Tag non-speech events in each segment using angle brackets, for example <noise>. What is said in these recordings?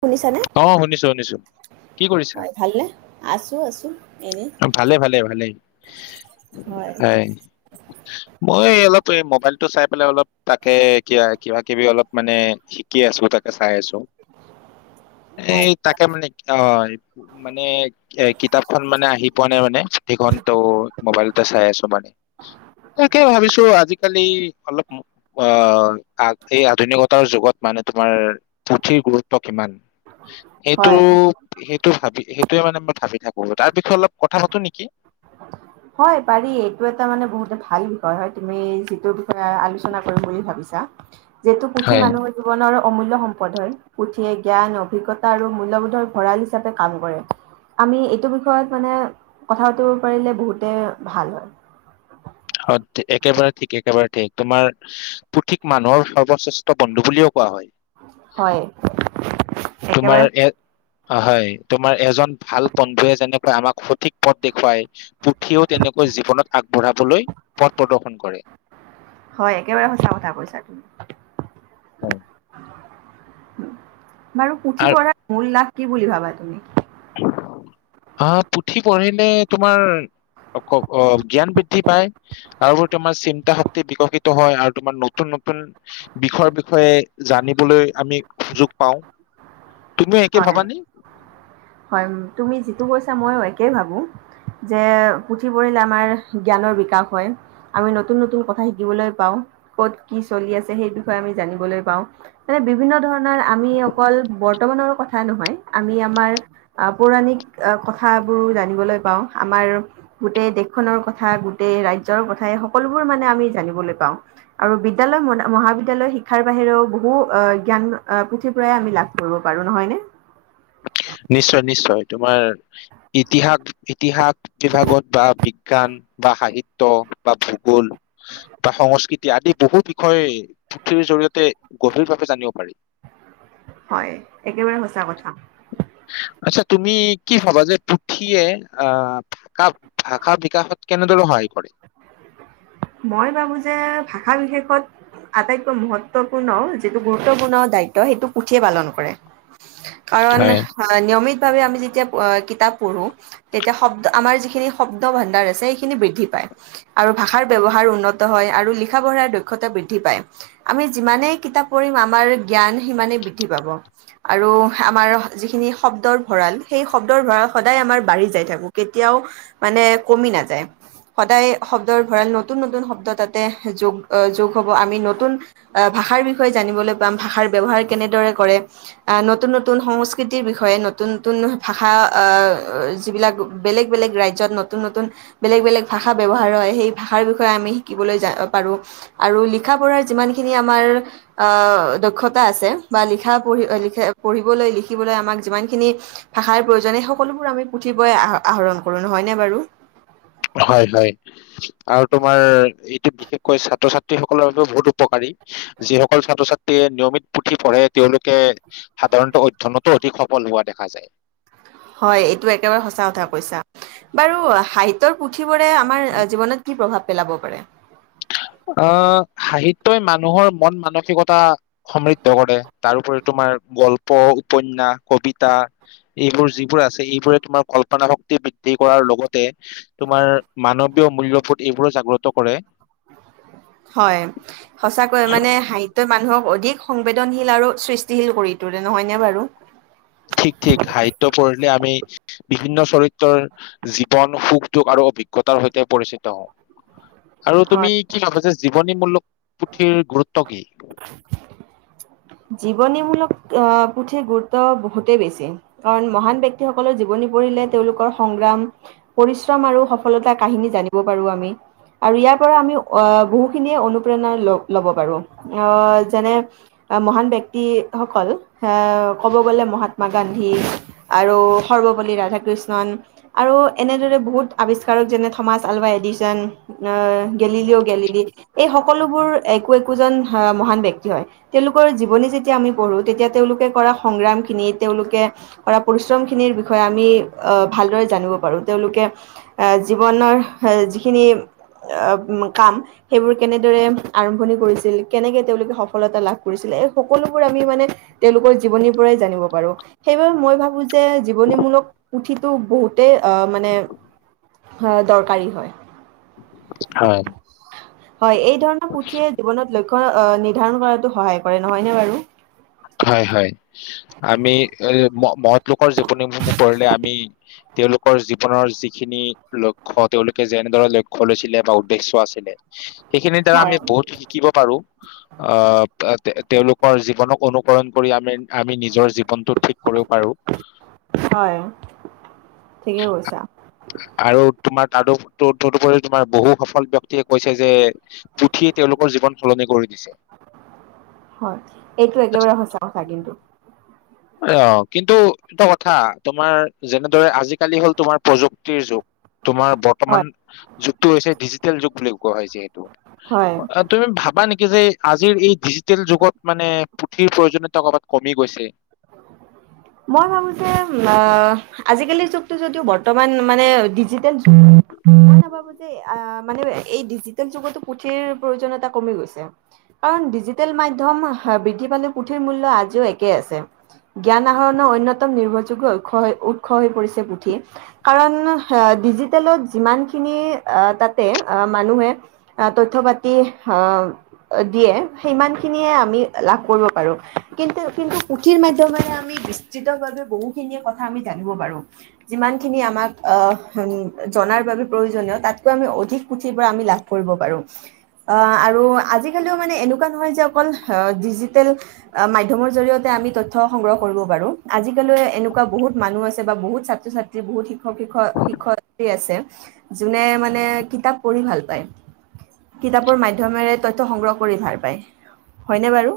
শুনিছা নে? অ শুনিছো শুনিছো কি কৰিছা হয় ভালনে? আছোঁ, আছোঁ এনে। ভালে, ভালে, ভালেই। হয়। মই এ অলপ এই ম'বাইলটো চাই পেলাই অলপ তাকে, কিবা, কিবা-কিবি অলপ মানে সি কি আছোঁ, তাকে চাই আছোঁ। এই আ- তাকে মানে কি অহ, মানে এই কিতাপখন মানে আহি পোৱা নাই মানে সেইখন ত', ম'বাইলতে চাই আছোঁ মানে। তাকে ভাবিছোঁ আজিকালি অলপ ম অহ, আগ, এই আধুনিকতাৰ যুগত মানে তোমাৰ, পুথিৰ গুৰুত্ব কিমান? সেইটো, হয় সেইটো ভাবি, সেইটোৱে মানে মই ভাবি থাকোঁ। তাৰ বিষয়ে অলপ কথা পাতোঁ নেকি? হয় পাৰি। এইটো এটা মানে বহুতে ভাল বিষয় হয়, তুমি যিটো ধৰা আলোচনা কৰিম বুলি ভাবিছা, যেতু পুথি হয় মানুহ জীৱনৰ অমূল্য সম্পদ হয়। পুথিয়ে জ্ঞান, অভিজ্ঞতা আৰু মূল্যবোধৰ ভঁৰাল হিচাপে কাম কৰে। আমি এইটো বিষয়ত মানে কথা পাতিব পাৰিলে বহুতে ভাল হয়। হত, একেবাৰে ঠিকে, একেবাৰে ঠিক, তোমাৰ পুথিক মানুহৰ সৰ্বশ্ৰেষ্ঠ বন্ধু বুলিও কোৱা হয়। হয়। একেবাৰে তোমাৰ এ অ', হয়। তোমাৰ এজন ভাল বন্ধুৱে যেনেকৈ আমাক সঠিক পথ দেখুৱায়। পুথিয়েও তেনেকৈ জীৱনত আগবঢ়াবলৈ, পথ প্ৰদৰ্শন কৰে। হয়, একেবাৰে সঁচা কথা কৈছা তুমি। উম। বাৰু পুথি আৰু পঢ়াত মূল লাভ কি বুলি ভাবা তুমি? আ, পুথি পঢ়িলে তোমাৰ অক, অ', জ্ঞান বৃদ্ধি পায়। তাৰোপৰি তোমাৰ চিন্তাশক্তি বিকশিত হয় আৰু তোমাৰ নতুন নতুন বিষয় বিষয়ে জানিবলৈ আমি সুযোগ পাওঁ। তুমিও একে হয় ভাবানে? হয় ম তুমি যিটো কৈছা ময়ো একে ভাবোঁ। যে পুথি পঢ়িলে আমাৰ জ্ঞানৰ বিকাশ হয়। আমি নতুন নতুন কথা শিকিবলৈ পাওঁ, ক'ত কি চলি আছে সেই বিষয়ে আমি জানিবলৈ পাওঁ। মানে, বিভিন্ন ধৰণৰ আমি অকল বৰ্তমানৰ কথা নহয়, আমি আমাৰ আহ, পৌৰাণিক আহ, কথাবোৰ জানিবলৈ পাওঁ আমাৰ গোটেই দেশখনৰ কথা, গোটেই ৰাজ্যৰ কথা, সকলোবোৰ মানে আমি জানিবলৈ পাওঁ। আৰু বিদ্যালয়- ম মহাবিদ্যালয় শিক্ষাৰ বাহিৰেও, বহু অ' জ্ঞান পুথিৰ পৰাই আমি লাভ কৰিব পাৰোঁ। নহয়নে? নিশ্চয়, নিশ্চয়, তোমাৰ ইতিহাস, ইতিহাস কি ভাগত বা বিজ্ঞান বা সাহিত্য বা ভূগোল বা সংস্কৃতি আদি বহু বিষয়ে পুথিৰ জৰিয়তেই গভীৰভাৱে জানিব পাৰি। হয়, একেবাৰে সঁচা কথা। আচ্ছা, তুমি কি ভাবা যে পুথিয়ে আহ, কাক ভাষা বিকাশত কেনেদৰে সহায় কৰে? মই ভাবোঁ যে ভাষা বিশেষত আটাইতকৈ মহত্বপূৰ্ণ, যিটো গুৰুত্বপূৰ্ণ দায়িত্ব সেইটো পুথিয়েই পালন কৰে। কাৰণ হয় আ নিয়মিতভাৱে আমি যেতিয়া প কিতাপ পঢ়োঁ তেতিয়া শব্দ, আমাৰ যিখিনি শব্দ ভাণ্ডাৰ আছে, সেইখিনি বৃদ্ধি পায়। আৰু ভাষাৰ ব্যৱহাৰ উন্নত হয় আৰু লিখা পঢ়াৰ দক্ষতা বৃদ্ধি পায়। আমি যিমানেই কিতাপ পঢ়িম, আমাৰ জ্ঞান সিমানেই বৃদ্ধি পাব। আৰু আমাৰ যিখিনি শব্দৰ ভঁৰাল, সেই শব্দৰ ভঁৰাল সদায় আমাৰ বাঢ়ি যাই থাকিব, কেতিয়াও মানে কমি নাযায়, সদায় শব্দৰ ভঁৰাল নতুন নতুন শব্দ তাতে যোগ যোগ হ'ব, আমি নতুন আহ, ভাষাৰ বিষয়ে জানিবলৈ পাম, ভাষাৰ ব্যৱহাৰ কেনেদৰে কৰে? আহ, নতুন - নতুন সংস্কৃতিৰ বিষয়ে, নতুন - নতুন ভাষা আহ যিবিলাক বেলেগ বেলেগ ৰাজ্যত নতুন নতুন বেলেগ বেলেগ ভাষা ব্যৱহাৰ হয় সেই ভাষাৰ বিষয়ে আমি শিকিবলৈ যা পাৰোঁ। আৰু লিখা-পঢ়াৰ যিমানখিনি আমাৰ আহ দক্ষতা আছে বা লিখা-পঢ়ি আ লিখে পঢ়িবলৈ, লিখিবলৈ আমাক যিমানখিনি ভাষাৰ প্ৰয়োজন এ সকলোবোৰ আমি পুথিবোৰৰ আহ আহৰণ কৰোঁ, নহয় নে বাৰু? হয়, হয়। আৰু তোমাৰ এইটো বিশেষকৈ ছাত্ৰ-ছাত্ৰীসকলৰ বাবে বহুত উপকাৰী। যিসকল ছাত্ৰ- ছাত্ৰীয়ে নিয়মিত পুথি পঢ়ে তেওঁলোকে সাধাৰণতে অধ্যয়নতো অধিক সফল হোৱা দেখা যায়। হয়, এইটো একেবাৰে সঁচা কথা কৈছা। বাৰু সাহিত্যৰ পুথিবোৰে আমাৰ জীৱনত কি প্ৰভাৱ পেলাব পাৰে? আহ, সাহিত্যই মানুহৰ মন-মানসিকতা সমৃদ্ধ কৰে তাৰোপৰি তোমাৰ গল্প, উপন্যাস, কবিতা এইবোৰ যিবোৰ আছে, এইবোৰে তোমাৰ কল্পনা শক্তি বৃদ্ধি কৰাৰ লগতে তোমাৰ মানৱীয় মূল্যৰ ওপৰত এইবোৰো জাগ্ৰত কৰে। হয়, সঁচাকৈ মানে সাহিত্যই মানুহক অধিক সংবেদনশীল আৰু সৃষ্টিশীল কৰি তোলে, নহয়নে বাৰু? ঠিক, ঠিক, সাহিত্য পঢ়িলে আমি বিভিন্ন চৰিত্ৰৰ জীৱন, সুখ-দুখ আৰু অভিজ্ঞতাৰ সৈতে পৰিচিত হওঁ। আৰু হয় তুমি কি ভাবা, যে জীৱনীমূলক পুথিৰ গুৰুত্ব কি? জীৱনীমূলক আহ পুথিৰ গুৰুত্ব বহুতেই বেছি। কাৰণ মহান ব্যক্তিসকলৰ জীৱনী পঢ়িলে তেওঁলোকৰ সংগ্ৰাম পৰিশ্ৰম আৰু সফলতা কাহিনী জানিব পাৰোঁ আমি। আৰু ইয়াৰ পৰা আমি আহ বহুখিনিয়ে অনুপ্ৰেৰণা ল ল'ব পাৰোঁ, আহ যেনে আ মহান ব্যক্তিসকল আঁহ ক'ব গ'লে মহাত্মা গান্ধী আৰু সৰ্বপল্লী ৰাধাকৃষ্ণন আৰু এনেদৰে বহুত আৱিষ্কাৰক, যেনে থমাচ আলভা এডিশন আহ গেলিলিঅ গেলিলি এই সকলোবোৰ একো একোজন মহান ব্যক্তি হয়। তেওঁলোকৰ জীৱনী যেতিয়া আমি পঢ়ো তেতিয়া তেওঁলোকে কৰা সংগ্ৰাম খিনি তেওঁলোকে কৰা পৰিশ্ৰম খিনিৰ বিষয়ে আমি আহ ভালদৰে জানিব পাৰো। তেওঁলোকে এ জীৱনৰ যিখিনি অ কাম সেইবোৰ কেনেদৰে আৰম্ভণি কৰিছিল কেনেকে তেওঁলোকে সফলতা লাভ কৰিছিলে। এই সকলোবোৰ আমি মানে তেওঁলোকৰ জীৱনীৰ পৰাই জানিব পাৰো। সেইবাবে মই ভাবো যে জীৱনীমূলক পুথিটো বহুতেই আহ মানে হয় দৰকাৰী হয়। হয় হয় এই ধৰণৰ পুথিয়ে জীৱনত লক্ষ্য নিৰ্ধাৰণ কৰাতো সহায় কৰে নহয়নে বাৰু? হয় হয় আমি মহৎ লোকৰ জীৱনীসমূহ পৰিলে আমি তেওঁলোকৰ জীৱনৰ যিখিনি লক্ষ্য তেওঁলোকে যেনেদৰে লক্ষ্য লৈছিলে বা উদ্দেশ্য আছিলে <inaudible> সেইখিনিৰ দ্বাৰা হয় আমি বহুত শিকিব পাৰো, আহ তেওঁলোকৰ জীৱনক অনু সৰণ কৰি আমি আমি নিজৰ জীৱনটো ঠিক কৰিব পাৰো। হয় ঠিকে কৈছা। আৰু তোমাৰ তাৰো তদুপৰিও তোমাৰ বহু সফল ব্যক্তিয়ে কৈছে যে পুথিয়ে তেওঁলোকৰ জীৱন সলনি কৰি দিছে। হয় এইটো একেবাৰে সঁচা কথা কিন্তু। অ কিন্তু এইটো কথা তোমাৰ যেনেদৰে আজিকালি হ'ল তোমাৰ প্ৰযুক্তিৰ যুগ তোমাৰ হয় বৰ্তমান যুগটো হৈছে ডিজিটেল যুগ বুলি কোৱা হয় হয় যিহেতু তুমি ভাবা নেকি যে আজিৰ এই ডিজিটেল যুগত মানে পুথিৰ প্ৰয়োজনীয়তা কবাত কমি গৈছে? মই ভাবো যে অ আজিকালিৰ যুগটো যদিও বৰ্তমান মানে ডিজিটেল যুগ <unintelligible> যে আ মানে এই ডিজিটেল যুগতো পুথিৰ প্ৰয়োজনীতা কমি গৈছে। কাৰণ ডিজিটেল মাধ্যম বৃদ্ধি পালে পুথিৰ মূল্য আজিও একে আছে। জ্ঞান <unintelligible> অন্যতম নিৰ্ভৰযোগ্য উৎস উৎস হৈ পৰিছে পুথি। কাৰণ ডিজিটেলত যিমানখিনি তাতে মানুহে আ তথ্য পাতি হ দিয়ে সিমান খিনিয়ে আমি লাভ কৰিব পাৰো, কিন্তু কিন্তু পুথিৰ মাধ্যমেৰে আমি বিস্তৃতভাৱে বহুখিনিয়েই কথা আমি জানিব পাৰো। যিমানখিনি আমাক আহ জনাৰ বাবে প্ৰয়োজনীয় তাতকৈ আমি অধিক পুথিৰ পৰা আমি লাভ কৰিব পাৰো। আহ আৰু আজিকালিও মানে এনেকুৱা নহয় যে অকল ডিজিটেল মাধ্যমৰ জৰিয়তে আমি তথ্য সংগ্ৰহ কৰিব পাৰো। আজিকালি এনেকুৱা বহুত মানুহ আছে বা বহুত ছাত্ৰ-ছাত্ৰী বহুত শিক্ষক শিক্ষ শিক্ষ আছে যোনে মানে কিতাপ পঢ়ি ভাল পায়। কিতাপৰ মাধ্যমেৰে তথ্য সংগ্ৰহ কৰি ভাল পায়, হয়নে বাৰু?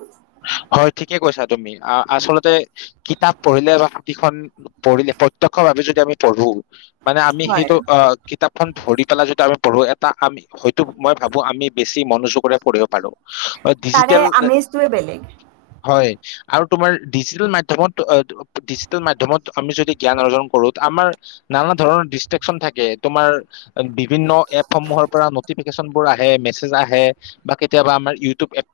হয় ঠিকে কৈছা তুমি আ-আচলতে কিতাপ পঢ়িলে বা পুথিখন পঢ়িলে প্ৰত্যক্ষ ভাৱে যদি আমি পঢ়োঁ মানে আমি হয় সেইটো অ কিতাপখন ধৰি পেলাই যদি আমি পঢ়ো, এটা আমি হয়তো মই ভাবো আমি বেছি মনোযোগৰে পঢ়িব পাৰো। তাৰে ডিজিটেল আমেজটোৱে বেলেগ। হয় আৰু তোমাৰ ডিজিটেল মাধ্যমত ডিজিটেল মাধ্যমত আমি যদি জ্ঞান অৰ্জন কৰো আমাৰ নানা ধৰণৰ ডিষ্ট্ৰেকশচন থাকে তোমাৰ বিভিন্ন এপসমূহৰ পৰা নটিফিকেশচন বোৰ আহে মেছেজ আহে বা কেতিয়াবা আমাৰ ইউটিউব এপ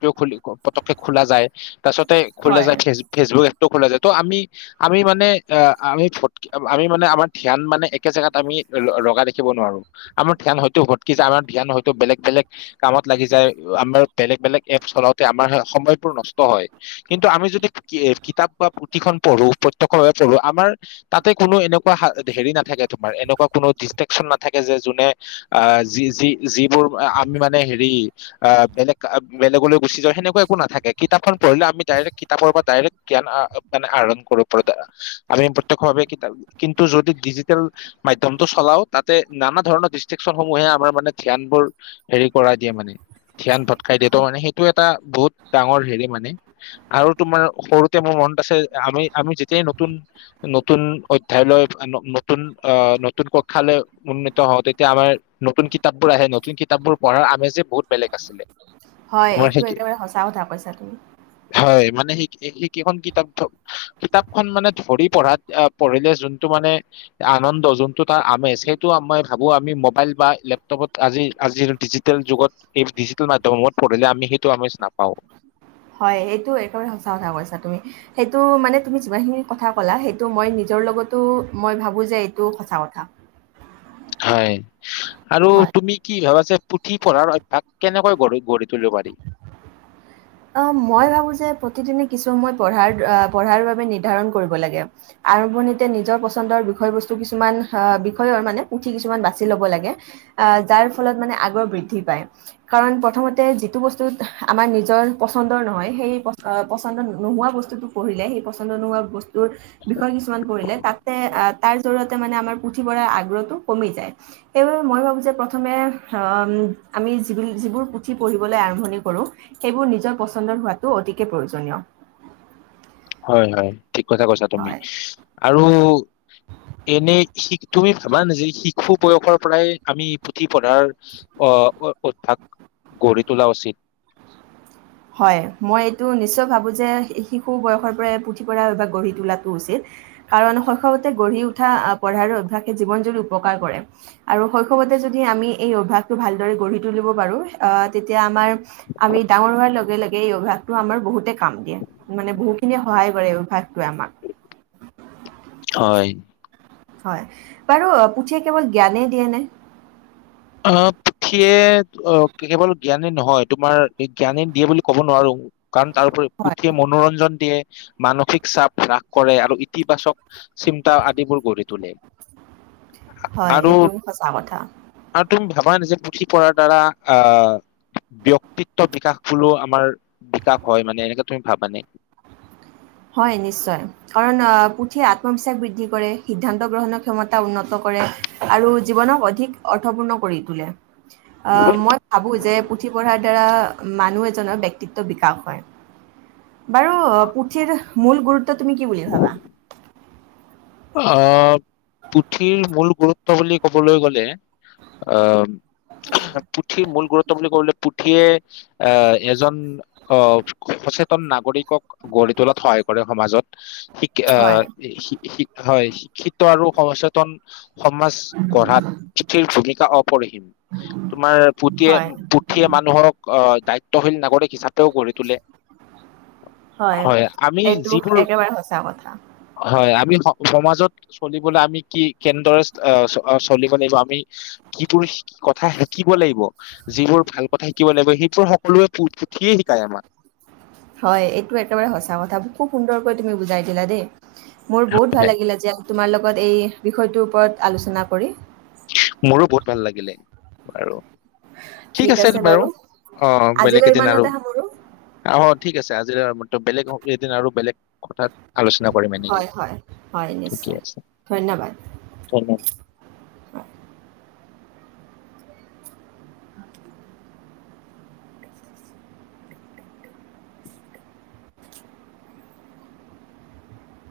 ও পটককে খোলা যায় তাৰ পাছতে খোলা হয় যায় ফেচবুক ফেচবুক এপটো খোলা যায় ত আমি আমি মানে আমি আমি মানে আমাৰ ধ্যান মানে একে জেগাত আমি লগা ৰাখিব নোৱাৰো। আমাৰ ধ্যান হয়তো ভটকি যায় আমাৰ ধ্যান হয়তো বেলেগ বেলেগ কামত লাগি যায়, আমাৰ বেলেগ বেলেগ এপ চলাওঁতে আমাৰ সময়বোৰ নষ্ট হয়। কিন্তু আমি যদি কি-কিতাপ বা পুথিখন পঢ়ো প্ৰত্যয়ক্ষভাৱে পঢ়ো, আমাৰ তাতে কোনো এনেকুৱা হা হেৰি নাথাকে তোমাৰ, এনেকুৱা কোনো দিছট্ৰেকচন নাথাকে যে, যোনে আহ যি, যি-যিবোৰ, আমি মানে হেৰি আ বেলেগ, আ বেলেগলৈ গুচি যায়, সেনেকুৱা একো নাথাকে, কিতাপখন পঢ়িলে আমি ডাইৰেক্ট কিতাপৰ পৰা ডাইৰেক্ট জ্ঞান আহ মানে আহৰণ কৰো পৰা আমি প্ৰত্যক্ষ ভাৱে কিতাপ, কিন্তু যদি ডিজিটেল মাধ্যমটো চলাও, তাতে নানা ধৰণৰ ডিষ্ট্ৰিকচনসমূহে আমাৰ মানে ধ্যান বোৰ হেৰি কৰাই দিয়ে মানে, ধ্যান ভটকাই দিয়ে ত' মানে সেইটো এটা বহুত ডাঙৰ হেৰি মানে। আৰু তোমাৰ সৰুতে মোৰ মনত আছে আমি, আমি যেতিয়াই নতুন নতুন অধ্যয়ালৈ ন-নতুন আহ নতুন কক্ষালৈ উন্নীত হওঁ, তেতিয়া আমাৰ নতুন কিতাপবোৰ আহে, নতুন কিতাপবোৰ পঢ়াৰ আমেজে বহুত বেলেগ আছিলে। হয় তোমাৰ সেই এইটো একেবাৰে সঁচা কথা কৈছা তুমি। হয় মানে, সেই সেই কেইখন কিতাপথক কিতাপখন মানে ধৰি পঢ়াত, পঢ়িলে যোনটো মানে আনন্দ, যোনটো তাৰ আমেজ সেইটো মই ভাবোঁ আমি মোবাইল বা লেপটপত আজি, আজিৰ ডিজি টেল যুগত, এই ডিজিটেল মাধ্যমসমূহত পঢ়িলে আমি সেইটো আমেজ নাপাওঁ। হয় সেইটোৱে, একেবাৰে সঁচা কথা কৈছা তুমি। সেইটো মানে তুমি যিমানখিনি কথা ক'লা, সেইটো মই নিজৰ লগতো মই ভাবোঁ যে এইটো সঁচা কথা। হয় আৰু হয়। তুমি কি ভাব আছে, পুথি পঢ়াৰ অভ্যাস কেনেকৈ গঢ়ি গঢ়ি তুলিব পাৰি। অ' মই ভাবোঁ যে প্ৰতিদিনে কিছু সময় পঢ়াৰ আহ পঢ়াৰ বাবে নিৰ্ধাৰণ কৰিব লাগে। আৰম্ভণিতে নিজৰ পচন্দৰ বিষয় বস্তু কিছুমান আহ- বিষয়ৰ মানে পুথি কিছুমান বাছি ল'ব লাগে আহ' যাৰ ফলত মানে আগ্ৰহ বৃদ্ধি পায়। কাৰণ প্ৰথমতে যিটো বস্তুত আমাৰ নিজৰ পচন্দৰ নহয় সেই প-পচন্দ নোহোৱা বস্তুটো পঢ়িলে, সেই পচন্দ নোহোৱা বস্তু টোৰ বিষয় কিছুমান পঢ়িলে তাতে অ' তাৰ জৰিয়তে মানে আমাৰ পুঠি পঢ়া আগ্ৰহটো কমি যায়। সেইবাবে মই ভাবোঁ যে প্ৰথমে আ' আমি যি যিবোৰ পুথি পঢ়িবলৈ আৰম্ভণি কৰোঁ সেইবোৰ নিজৰ পচন্দৰ হোৱাতটো অতিকে প্ৰয়োজনীয়। হয়, হয় ঠিক কথা কৈছা তুমি হয়। আৰু এনে শি, তুমি ভাবা নে যদি শিশু বয়সৰ পৰাই আমি পুথি পঢ়াৰ অ' উদ্ধাৱ গঢ়ি তোলা উচিত। হয়, মই এইটো নিশ্চয় ভাবোঁ যে শিশু বয়সৰ পৰাই পুথি পঁৰা বা গঢ়ি তোলাটো উচিত কাৰণ শৈশৱতে গঢ়ি উঠা আহ' পঢ়াৰো অভ্যাসে জীৱন জুৰি উপকাৰ কৰে। আৰু শৈশৱতে যদি আমি এই অভ্যাসটো ভালদৰে গঢ়ি তুলিব পাৰোঁ, আহ' তেতিয়া আমাৰ আমি ডাঙৰ হোৱাৰ লগে লগে এই অভয়াসটো আমাৰ বহুতে কাম দিয়ে, মানে বহুখিনিয়ে সহায় কৰে এই অভ্যাসটোৱে আমাক। হয়। হয় বাৰু পুঠিয়ে কেৱল জ্ঞানে দিয়ে নে? অ' পুথিয়ে অ' কেৱল জ্ঞানী নহয়, তোমাৰ জ্ঞানী দিয়ে বুলি ক'ব নোৱাৰো। কাৰণ তাৰোপৰি হয়, পুথিয়ে মনোৰঞ্জন দিয়ে, মানসিক চাপ হ্ৰাস কৰে আৰু ইতিবাচক চিন্তা আদিবোৰ গঢ়ি তোলে। হয়, আৰু এইটোও সঁচা কথা। আৰু তুমি ভাবা নিজে পুথি পঢ়াৰ দ্বাৰা আ ব্যয়ক্তিত্ব বিকাশ বুলিও আমাৰ বিকাশ হয় মানে এনেকে তুমি ভাবানে? হয় নিশ্চয়। কাৰণ আহ' পুথিয়ে আত্মবিশ্বাস বৃদ্ধি কৰে, সিদ্ধান্ত গ্ৰহণৰ ক্ষমতা উন্নত কৰে। আৰু জীৱনক অধিক অৰ্থপূৰ্ণ কৰি তোলে। অ মই ভাবো যে পুথি পঢ়াৰ দ্বাৰা মানুহ এজনৰ ব্যয়ক্তিত্ব বিকাশ হয়। বাৰো পুথিৰ এটাৰ মূল গুৰুত্ব তুমি কি বুলি ভাবা? অ পুথিৰ মূল গুৰুত্ব বুলি কবলৈ গ'লে অ- পুথি মূল গুৰুত্ব বুলি কবলে পুথিয়ে আহ এজন অ' সচেতন নাগৰিকক গঢ়ি তোলাত সহায় কৰে সমাজত। আ হয়, শিক্ষা হয় শিক্ষিত আৰু সচেতন সমাজ গঢ়াত পিঠিৰ ভূমিকা অপৰিহীম তোমাৰ পুথিয়ে হয়, পুঠিয়ে মানুহক আহ দায়িত্বশীল নাগৰিক হিচাপে কৰি তোলে হয় আমি এইটো যিবোৰ একেবাৰে সঁচা কথা। হয় আমি স। সমাজত চলিবলে আমি কি কেনেদৰে চলিব লাগিব আমি যিবোৰ কথা শিকিব লাগিব যিবোৰ ভাল কথা কিব নাগিব সেইবোৰ সকলোৱে পুঠিয়েই শিকায় আমাক। হয় এইটো একেবাৰে সঁচা কথা খুব সুন্দৰকৈ তুমি বুজাই দিলা দেই। মোৰ বহুত হে, ভাল লাগিলে যে তোমাৰ লগত এই বিষয়টোৰ ওপৰত আলোচনা কৰি। মোৰো বহুত ভাল লাগিলে আৰু ঠিক আছে বাৰু অ' বেলেগ আজিলৈ এদিন আৰু ইমানতে সামৰো আ ঠিক আছে আজি বেলেগ এদিন আৰু বেলেগ কথাত আলোচনা কৰিম এনেক হয় হয় হয় ঠিকে নিশ্চয় আছে ধন্যবাদ ধন্যবাদ। হয়